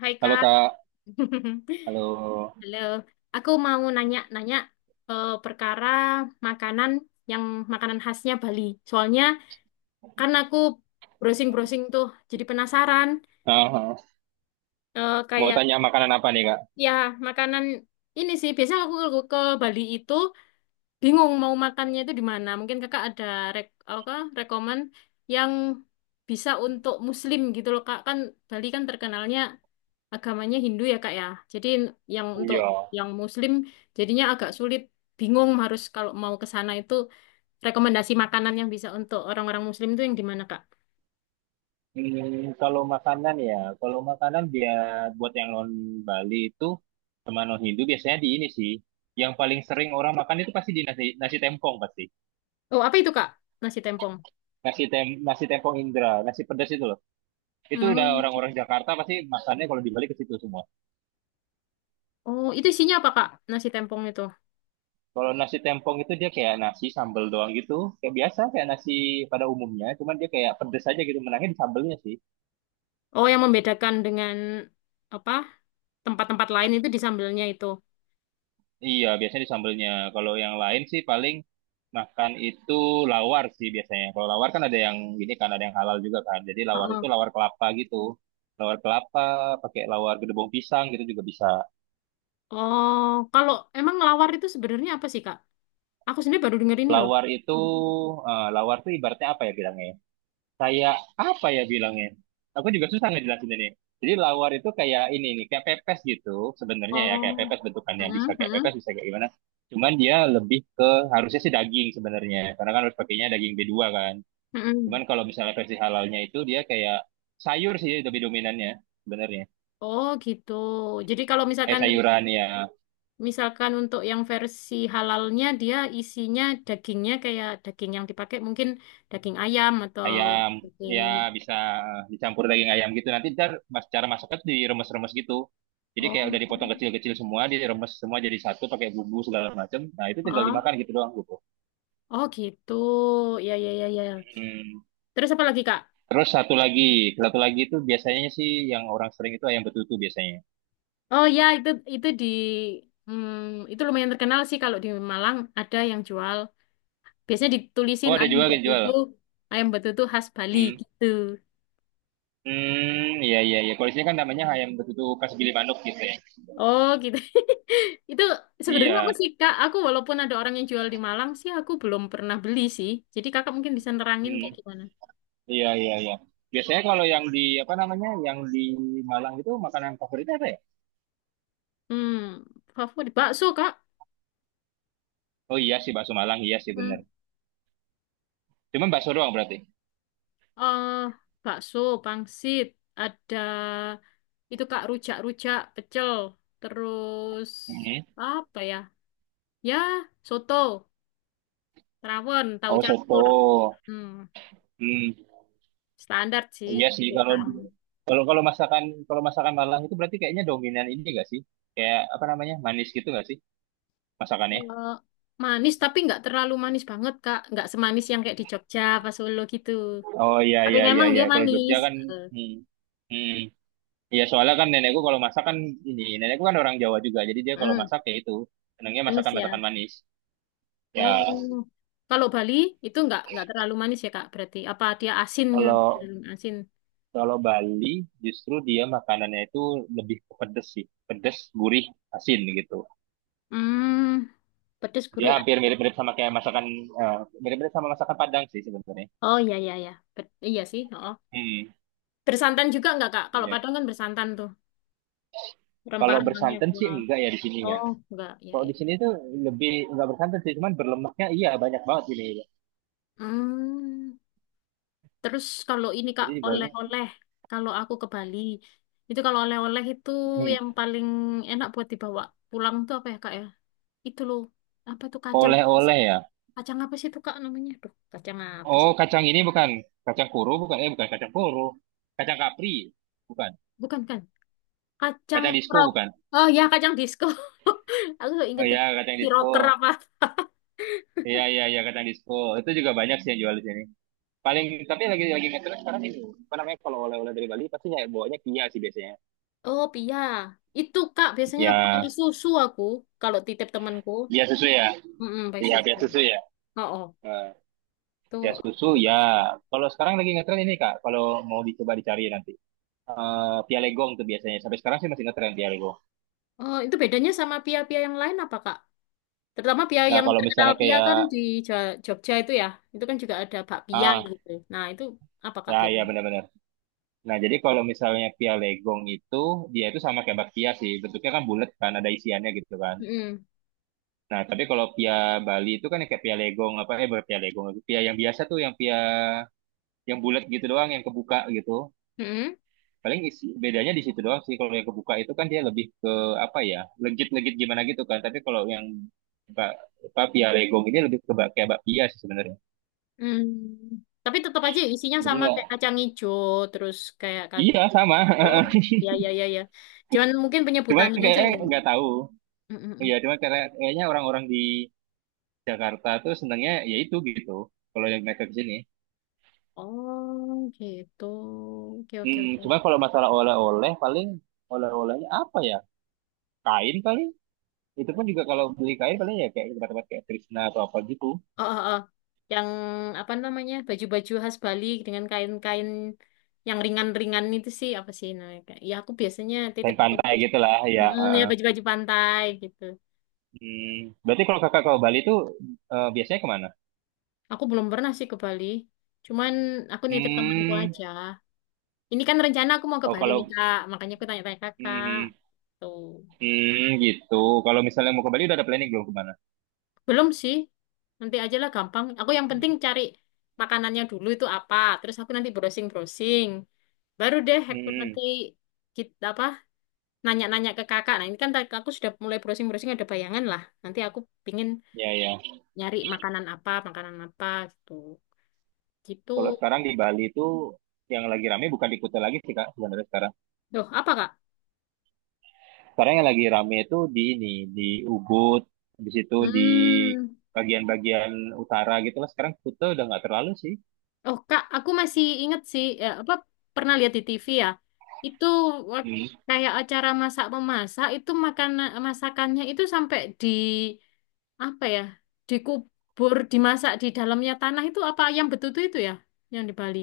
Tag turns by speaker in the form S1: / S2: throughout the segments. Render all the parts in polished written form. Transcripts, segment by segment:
S1: Hai
S2: Halo
S1: Kak.
S2: Kak, halo.
S1: Halo. Aku mau nanya-nanya perkara makanan yang makanan khasnya Bali. Soalnya kan aku browsing-browsing tuh jadi penasaran.
S2: Ah, mau
S1: Kayak
S2: tanya makanan apa nih Kak?
S1: ya makanan ini sih biasanya aku ke Bali itu bingung mau makannya itu di mana. Mungkin Kakak ada rek apa rekomen yang bisa untuk Muslim gitu loh Kak. Kan Bali kan terkenalnya agamanya Hindu ya Kak ya. Jadi yang untuk
S2: Iya.
S1: yang Muslim jadinya agak sulit, bingung harus kalau mau ke sana itu rekomendasi makanan yang bisa untuk orang-orang Muslim itu yang di mana Kak?
S2: Hmm, kalau makanan ya, kalau makanan dia buat yang non Bali itu sama non Hindu biasanya di ini sih. Yang paling sering orang makan itu pasti di nasi nasi tempong pasti.
S1: Oh apa itu Kak? Nasi tempong.
S2: Nasi tempong Indra, nasi pedas itu loh. Itu udah
S1: Hmm.
S2: orang-orang Jakarta pasti makannya kalau di Bali ke situ semua.
S1: Oh itu isinya apa Kak? Nasi tempong itu.
S2: Kalau nasi tempong itu dia kayak nasi sambal doang gitu, kayak biasa kayak nasi pada umumnya, cuman dia kayak pedas aja gitu, menangnya di sambelnya sih.
S1: Oh yang membedakan dengan apa tempat-tempat lain itu di sambelnya itu.
S2: Iya, biasanya di sambelnya. Kalau yang lain sih paling makan itu lawar sih biasanya. Kalau lawar kan ada yang gini kan, ada yang halal juga kan. Jadi lawar itu
S1: Heeh.
S2: lawar kelapa gitu. Lawar kelapa, pakai lawar gedebong pisang gitu juga bisa.
S1: Oh kalau emang lawar itu sebenarnya apa sih Kak? Aku sendiri baru denger ini loh.
S2: Lawar itu, lawar tuh ibaratnya apa ya bilangnya? Ya? Kayak apa ya bilangnya? Aku juga susah ngejelasin ini. Jadi lawar itu kayak ini nih, kayak pepes gitu sebenarnya ya, kayak
S1: Oh.
S2: pepes bentukannya bisa
S1: Heeh,
S2: kayak
S1: heeh.
S2: pepes, bisa kayak gimana. Cuman dia lebih ke harusnya sih daging sebenarnya, karena kan harus pakainya daging b dua kan.
S1: Mm-mm.
S2: Cuman kalau misalnya versi halalnya itu dia kayak sayur sih lebih dominannya sebenarnya.
S1: Oh gitu. Jadi kalau
S2: Kayak
S1: misalkan
S2: sayuran ya,
S1: Misalkan untuk yang versi halalnya dia isinya dagingnya kayak daging yang dipakai mungkin daging ayam atau
S2: ayam
S1: daging.
S2: ya bisa dicampur daging ayam gitu. Nanti ntar mas cara masaknya tuh diremes-remes gitu. Jadi kayak
S1: Oh,
S2: udah dipotong kecil-kecil semua, diremes semua jadi satu pakai bumbu segala macam. Nah itu tinggal
S1: ah.
S2: dimakan gitu doang gitu.
S1: Oh gitu, ya ya ya ya,
S2: Hmm.
S1: terus apa lagi Kak.
S2: Terus satu lagi itu biasanya sih yang orang sering itu ayam betutu biasanya.
S1: Oh ya itu di, itu lumayan terkenal sih kalau di Malang ada yang jual, biasanya
S2: Oh
S1: ditulisin
S2: ada
S1: ayam
S2: juga yang jual.
S1: betutu, ayam betutu khas Bali
S2: Hmm.
S1: gitu.
S2: Iya iya iya. Kalau di sini kan namanya ayam betutu khas Gili Manuk gitu ya.
S1: Oh gitu. Itu sebenarnya apa
S2: Iya.
S1: sih Kak? Aku walaupun ada orang yang jual di Malang sih, aku belum pernah beli sih. Jadi Kakak mungkin bisa nerangin kayak
S2: Hmm.
S1: gimana.
S2: Iya, iya, iya. Biasanya kalau yang di apa namanya, yang di Malang itu makanan favoritnya apa ya?
S1: Hmm, favorit bakso Kak.
S2: Oh iya sih bakso Malang, iya sih bener.
S1: Hmm.
S2: Cuman bakso doang berarti.
S1: eh, Bakso, pangsit, ada itu Kak rujak-rujak, pecel, terus
S2: Mhm.
S1: apa ya? Ya, soto, rawon, tahu
S2: Oh
S1: campur.
S2: soto.
S1: Hmm,
S2: Hmm,
S1: standar sih,
S2: iya sih
S1: hampir
S2: kalau
S1: sama.
S2: kalau kalau masakan Malang itu berarti kayaknya dominan ini gak sih? Kayak apa namanya manis gitu gak sih masakannya?
S1: Eh, Manis tapi nggak terlalu manis banget Kak. Nggak semanis yang kayak di Jogja pas Solo gitu.
S2: Oh iya
S1: Tapi
S2: iya iya
S1: memang
S2: iya.
S1: dia
S2: Kalau Jogja
S1: manis.
S2: kan,
S1: Eh,
S2: hmm, hmm. Iya soalnya kan nenekku kalau masak kan ini nenekku kan orang Jawa juga, jadi dia kalau
S1: mm,
S2: masak ya itu senangnya
S1: manis
S2: masakan
S1: ya.
S2: masakan manis.
S1: Oh,
S2: Ya,
S1: kalau Bali itu nggak terlalu manis ya Kak. Berarti apa dia asin ya?
S2: kalau
S1: Hmm, asin.
S2: Kalau Bali justru dia makanannya itu lebih ke pedes sih, pedes, gurih, asin gitu.
S1: Hmm, pedes
S2: Dia
S1: gurih.
S2: hampir eh, mirip-mirip sama masakan Padang sih sebenarnya.
S1: Oh iya iya iya. Bet- iya sih. Oh.
S2: Hmm,
S1: Bersantan juga nggak Kak? Kalau
S2: iya.
S1: Padang kan bersantan tuh.
S2: Kalau
S1: Rempah-rempahnya.
S2: bersantan sih
S1: Wah.
S2: enggak ya di sini ya.
S1: Oh nggak. Iya
S2: Kalau
S1: iya.
S2: di sini tuh lebih enggak bersantan sih, cuman berlemaknya iya banyak banget ini.
S1: Hmm. Terus kalau ini Kak,
S2: Jadi di Bali,
S1: oleh-oleh, kalau aku ke Bali, itu kalau oleh-oleh itu
S2: hmm,
S1: yang paling enak buat dibawa pulang tuh apa ya Kak ya? Itu loh, apa tuh kacang apa sih?
S2: oleh-oleh ya.
S1: Kacang apa sih itu Kak namanya? Duh, kacang apa
S2: Oh,
S1: sih?
S2: kacang ini bukan kacang kuru bukan? Eh, bukan kacang kuru. Kacang kapri bukan?
S1: Bukan kan? Kacang
S2: Kacang disco
S1: rok.
S2: bukan?
S1: Oh ya, kacang disco. Aku nggak
S2: Oh
S1: inget
S2: ya, kacang
S1: si rocker
S2: disco.
S1: apa.
S2: Iya iya iya kacang disco itu juga banyak sih yang jual di sini. Paling tapi lagi ngetren sekarang ini apa namanya kalau oleh-oleh dari Bali pasti ya bawanya kia sih biasanya.
S1: Oh, pia. Itu Kak, biasanya pakai
S2: Ya
S1: susu aku kalau titip temanku.
S2: dia susu ya,
S1: Mm-mm, pakai
S2: iya dia
S1: susu.
S2: susu ya.
S1: Oh, oh.
S2: Eh,
S1: Tuh,
S2: dia
S1: aku
S2: susu
S1: suka.
S2: ya. Kalau sekarang lagi ngetren ini Kak, kalau mau dicoba dicari nanti. Eh pialegong tuh biasanya sampai sekarang sih masih ngetren pialegong.
S1: Oh, itu bedanya sama pia-pia yang lain apa, Kak? Terutama pia
S2: Nah
S1: yang
S2: kalau
S1: terkenal
S2: misalnya
S1: pia
S2: kayak
S1: kan di Jogja itu ya. Itu kan juga ada bakpia
S2: ah
S1: gitu. Nah, itu apa, Kak,
S2: ya ya
S1: bedanya?
S2: benar-benar. Nah jadi kalau misalnya pialegong itu dia itu sama kayak bakpia sih bentuknya kan bulat kan ada isiannya gitu kan.
S1: Mm-mm.
S2: Nah, tapi kalau pia Bali itu kan yang kayak pia legong apa eh bukan pia legong lagi. Pia yang biasa tuh yang pia yang bulat gitu doang yang kebuka gitu.
S1: Mm-mm.
S2: Paling isi, bedanya di situ doang sih. Kalau yang kebuka itu kan dia lebih ke apa ya? Legit-legit gimana gitu kan. Tapi kalau yang ba- apa pia legong ini lebih ke kayak bakpia sih sebenarnya.
S1: Mm. Tapi tetap aja isinya
S2: Jadi
S1: sama
S2: nggak.
S1: kayak kacang hijau, terus kayak kacang...
S2: Iya, sama.
S1: Oh, ya, ya, ya, ya. Cuman mungkin
S2: Cuman
S1: penyebutannya aja
S2: kayaknya
S1: yang...
S2: nggak tahu.
S1: Mm-mm.
S2: Iya, cuman kayaknya orang-orang di Jakarta tuh senangnya ya itu gitu. Kalau yang mereka ke sini.
S1: Oh, gitu. Oke, oke, oke.
S2: Cuman kalau masalah oleh-oleh paling oleh-olehnya apa ya? Kain paling. Itu pun juga kalau beli kain paling ya kayak tempat-tempat kayak Krishna atau apa gitu.
S1: Oh, oh, oh. Yang apa namanya? Baju-baju khas Bali dengan kain-kain yang ringan-ringan itu sih apa sih namanya, Kak? Ya aku biasanya titip
S2: Kain
S1: ke
S2: pantai
S1: baju-.
S2: gitu lah ya.
S1: Mm, ya
S2: Heeh.
S1: baju-baju pantai gitu.
S2: Hmm, berarti kalau kakak ke Bali itu biasanya kemana?
S1: Aku belum pernah sih ke Bali. Cuman aku nitip temanku
S2: Hmm,
S1: aja. Ini kan rencana aku mau ke
S2: oh
S1: Bali
S2: kalau
S1: nih, Kak. Makanya aku tanya-tanya Kakak.
S2: hmm,
S1: Tuh.
S2: gitu. Kalau misalnya mau ke Bali udah ada planning belum kemana?
S1: Belum sih. Nanti aja lah gampang. Aku yang penting cari makanannya dulu itu apa. Terus aku nanti browsing-browsing. Baru deh aku nanti
S2: Hmm,
S1: kita apa nanya-nanya ke kakak. Nah, ini kan tadi aku sudah mulai browsing-browsing ada bayangan lah. Nanti aku pingin
S2: ya ya.
S1: nyari makanan apa gitu.
S2: Kalau
S1: Gitu.
S2: sekarang di Bali itu yang lagi rame bukan di Kuta lagi sih kak sebenarnya sekarang.
S1: Loh, apa Kak?
S2: Sekarang yang lagi rame itu di ini, di Ubud, di situ di
S1: Hmm.
S2: bagian-bagian utara gitu lah. Sekarang Kuta udah nggak terlalu sih.
S1: Oh, Kak, aku masih inget sih ya, apa pernah lihat di TV ya. Itu wak-
S2: Hmm.
S1: kayak acara masak memasak itu makanan masakannya itu sampai di apa ya? Dikubur, dimasak di dalamnya tanah itu apa yang betutu itu ya? Yang di Bali.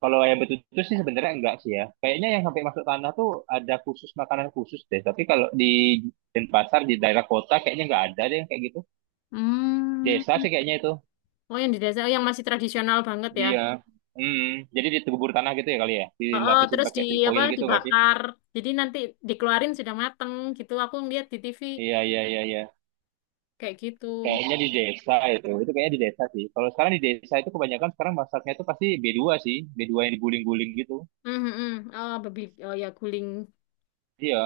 S2: Kalau ayam betutu sih sebenarnya enggak sih ya. Kayaknya yang sampai masuk tanah tuh ada khusus makanan khusus deh. Tapi kalau di Denpasar di daerah kota kayaknya nggak ada deh yang kayak gitu.
S1: Hmm.
S2: Desa sih kayaknya itu.
S1: Oh, yang di desa, oh, yang masih tradisional banget ya.
S2: Iya. Hmm. Jadi ditegubur tanah gitu ya kali ya.
S1: Oh,
S2: Dilapisin
S1: terus di
S2: pakai tin
S1: apa
S2: foil gitu nggak sih?
S1: dibakar. Jadi nanti dikeluarin sudah mateng gitu. Aku ngeliat di TV
S2: Iya iya iya iya.
S1: kayak gitu.
S2: Kayaknya di desa itu kayaknya di desa sih. Kalau sekarang di desa itu kebanyakan sekarang masaknya itu pasti b dua sih, b dua yang diguling-guling gitu.
S1: Hmm, hmm, hmm. Oh, babi. Oh ya, guling.
S2: Iya,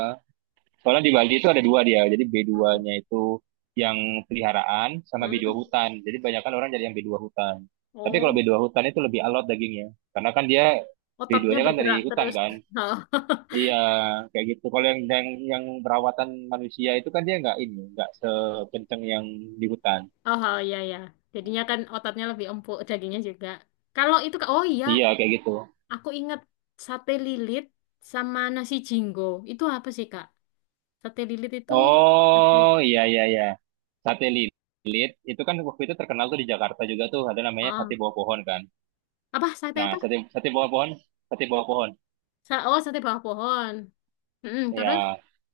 S2: soalnya di Bali itu ada dua dia, jadi
S1: Hmm,
S2: B2-nya itu yang peliharaan sama b dua
S1: hmm.
S2: hutan. Jadi kebanyakan orang jadi yang b dua hutan. Tapi kalau b
S1: Oh,
S2: dua hutan itu lebih alot dagingnya, karena kan dia
S1: ototnya
S2: B2-nya kan dari
S1: bergerak
S2: hutan
S1: terus.
S2: kan. Iya, kayak gitu. Kalau yang perawatan manusia itu kan dia nggak ini, nggak sekenceng yang di hutan.
S1: Oh, oh, oh ya ya. Jadinya kan ototnya lebih empuk, dagingnya juga. Kalau itu, Kak- oh iya,
S2: Iya, kayak gitu.
S1: aku ingat sate lilit sama nasi jinggo. Itu apa sih, Kak? Sate lilit itu. Sate-.
S2: Oh iya iya iya. Sate lilit. Itu kan waktu itu terkenal tuh di Jakarta juga tuh ada namanya sate
S1: Oh,
S2: bawah pohon kan.
S1: apa sate
S2: Nah,
S1: apa?
S2: sate sate bawah pohon, sate bawah pohon.
S1: Sa- oh, sate bawah pohon. Mm-mm,
S2: Ya.
S1: terus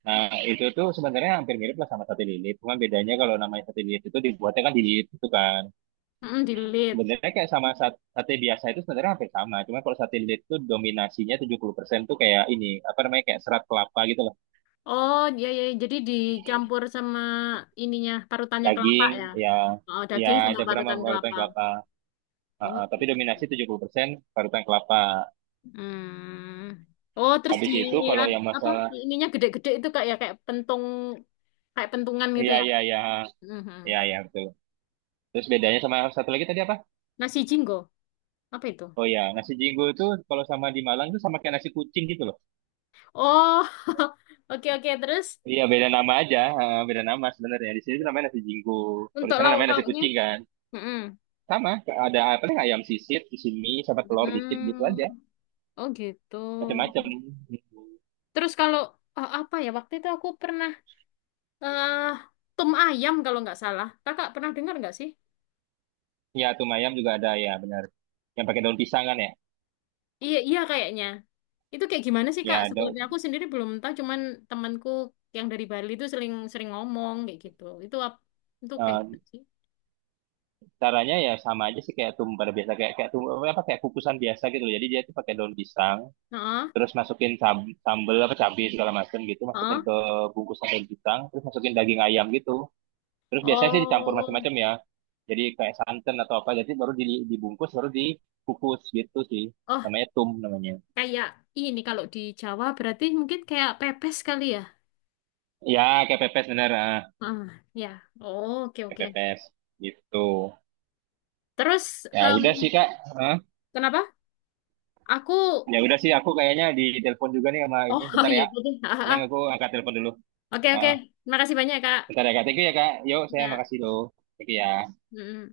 S2: Nah, itu tuh sebenarnya hampir mirip lah sama sate lilit. Cuma bedanya kalau namanya sate lilit itu dibuatnya kan di lilit itu kan.
S1: mm dililit.
S2: Sebenarnya kayak sama sate biasa itu sebenarnya hampir sama. Cuma kalau sate lilit itu dominasinya 70% tuh kayak ini, apa namanya kayak serat kelapa gitu loh.
S1: Oh, iya iya iya. Jadi dicampur sama ininya parutannya kelapa
S2: Daging,
S1: ya.
S2: ya
S1: Oh,
S2: ya
S1: daging sama
S2: campuran
S1: parutan
S2: sama parutan
S1: kelapa.
S2: kelapa. Ah,
S1: Oh,
S2: ah, tapi
S1: gitu.
S2: dominasi 70% parutan kelapa.
S1: Hmm. Oh, terus di
S2: Habis itu kalau
S1: ad-
S2: yang
S1: apa?
S2: masalah
S1: Ininya gede-gede itu kayak ya kayak pentung, kayak pentungan gitu
S2: ya
S1: ya.
S2: ya ya
S1: Mhm.
S2: ya ya betul. Terus bedanya sama yang satu lagi tadi apa?
S1: Nasi jinggo. Apa itu?
S2: Oh ya, nasi jinggo itu kalau sama di Malang itu sama kayak nasi kucing gitu loh.
S1: Oh. Oke oke, terus
S2: Iya, beda nama aja, eh, beda nama sebenarnya. Di sini tuh namanya nasi jinggo. Kalau di
S1: untuk
S2: sana namanya nasi
S1: lauk-lauknya.
S2: kucing kan.
S1: Mm-mm.
S2: Sama, ada apa sih ayam sisit di sini sama telur dikit gitu
S1: Hmm.
S2: aja.
S1: Oh, gitu.
S2: Macam-macam.
S1: Terus kalau apa ya waktu itu aku pernah eh tum ayam kalau nggak salah. Kakak pernah dengar nggak sih?
S2: Ya, tuh ayam juga ada ya, benar. Yang pakai daun pisang kan ya?
S1: Iya iya kayaknya. Itu kayak gimana sih Kak?
S2: Ya,
S1: Sebenarnya aku sendiri belum tahu. Cuman temanku yang dari Bali itu sering sering ngomong kayak gitu. Itu ap- itu kayak gitu
S2: eh,
S1: sih.
S2: caranya ya sama aja sih kayak tum pada biasa kayak kayak tum apa kayak kukusan biasa gitu loh. Jadi dia tuh pakai daun pisang
S1: Heeh,
S2: terus masukin sambel apa cabai segala macam gitu masukin
S1: heeh.
S2: ke bungkusan daun pisang terus masukin daging ayam gitu terus biasanya sih dicampur
S1: Oh,
S2: macam-macam ya jadi kayak santan atau apa jadi baru dibungkus baru dikukus gitu sih
S1: oh
S2: namanya tum namanya.
S1: kayak ini kalau di Jawa berarti mungkin kayak pepes kali ya.
S2: Ya kayak pepes bener. Ah,
S1: Ah, ya. Oh, oke
S2: kayak
S1: oke.
S2: pepes gitu.
S1: Terus
S2: Ya
S1: em,
S2: udah sih kak. Hah?
S1: kenapa? Aku.
S2: Ya udah sih aku kayaknya di telepon juga nih sama
S1: Oh,
S2: ini bentar
S1: iya
S2: ya.
S1: gitu.
S2: Paling aku angkat telepon dulu.
S1: Oke, oke.
S2: Ah,
S1: Makasih banyak, Kak.
S2: bentar ya kak. Thank you ya kak. Yuk saya
S1: Ya.
S2: makasih loh. Thank you ya.
S1: Mm-mm.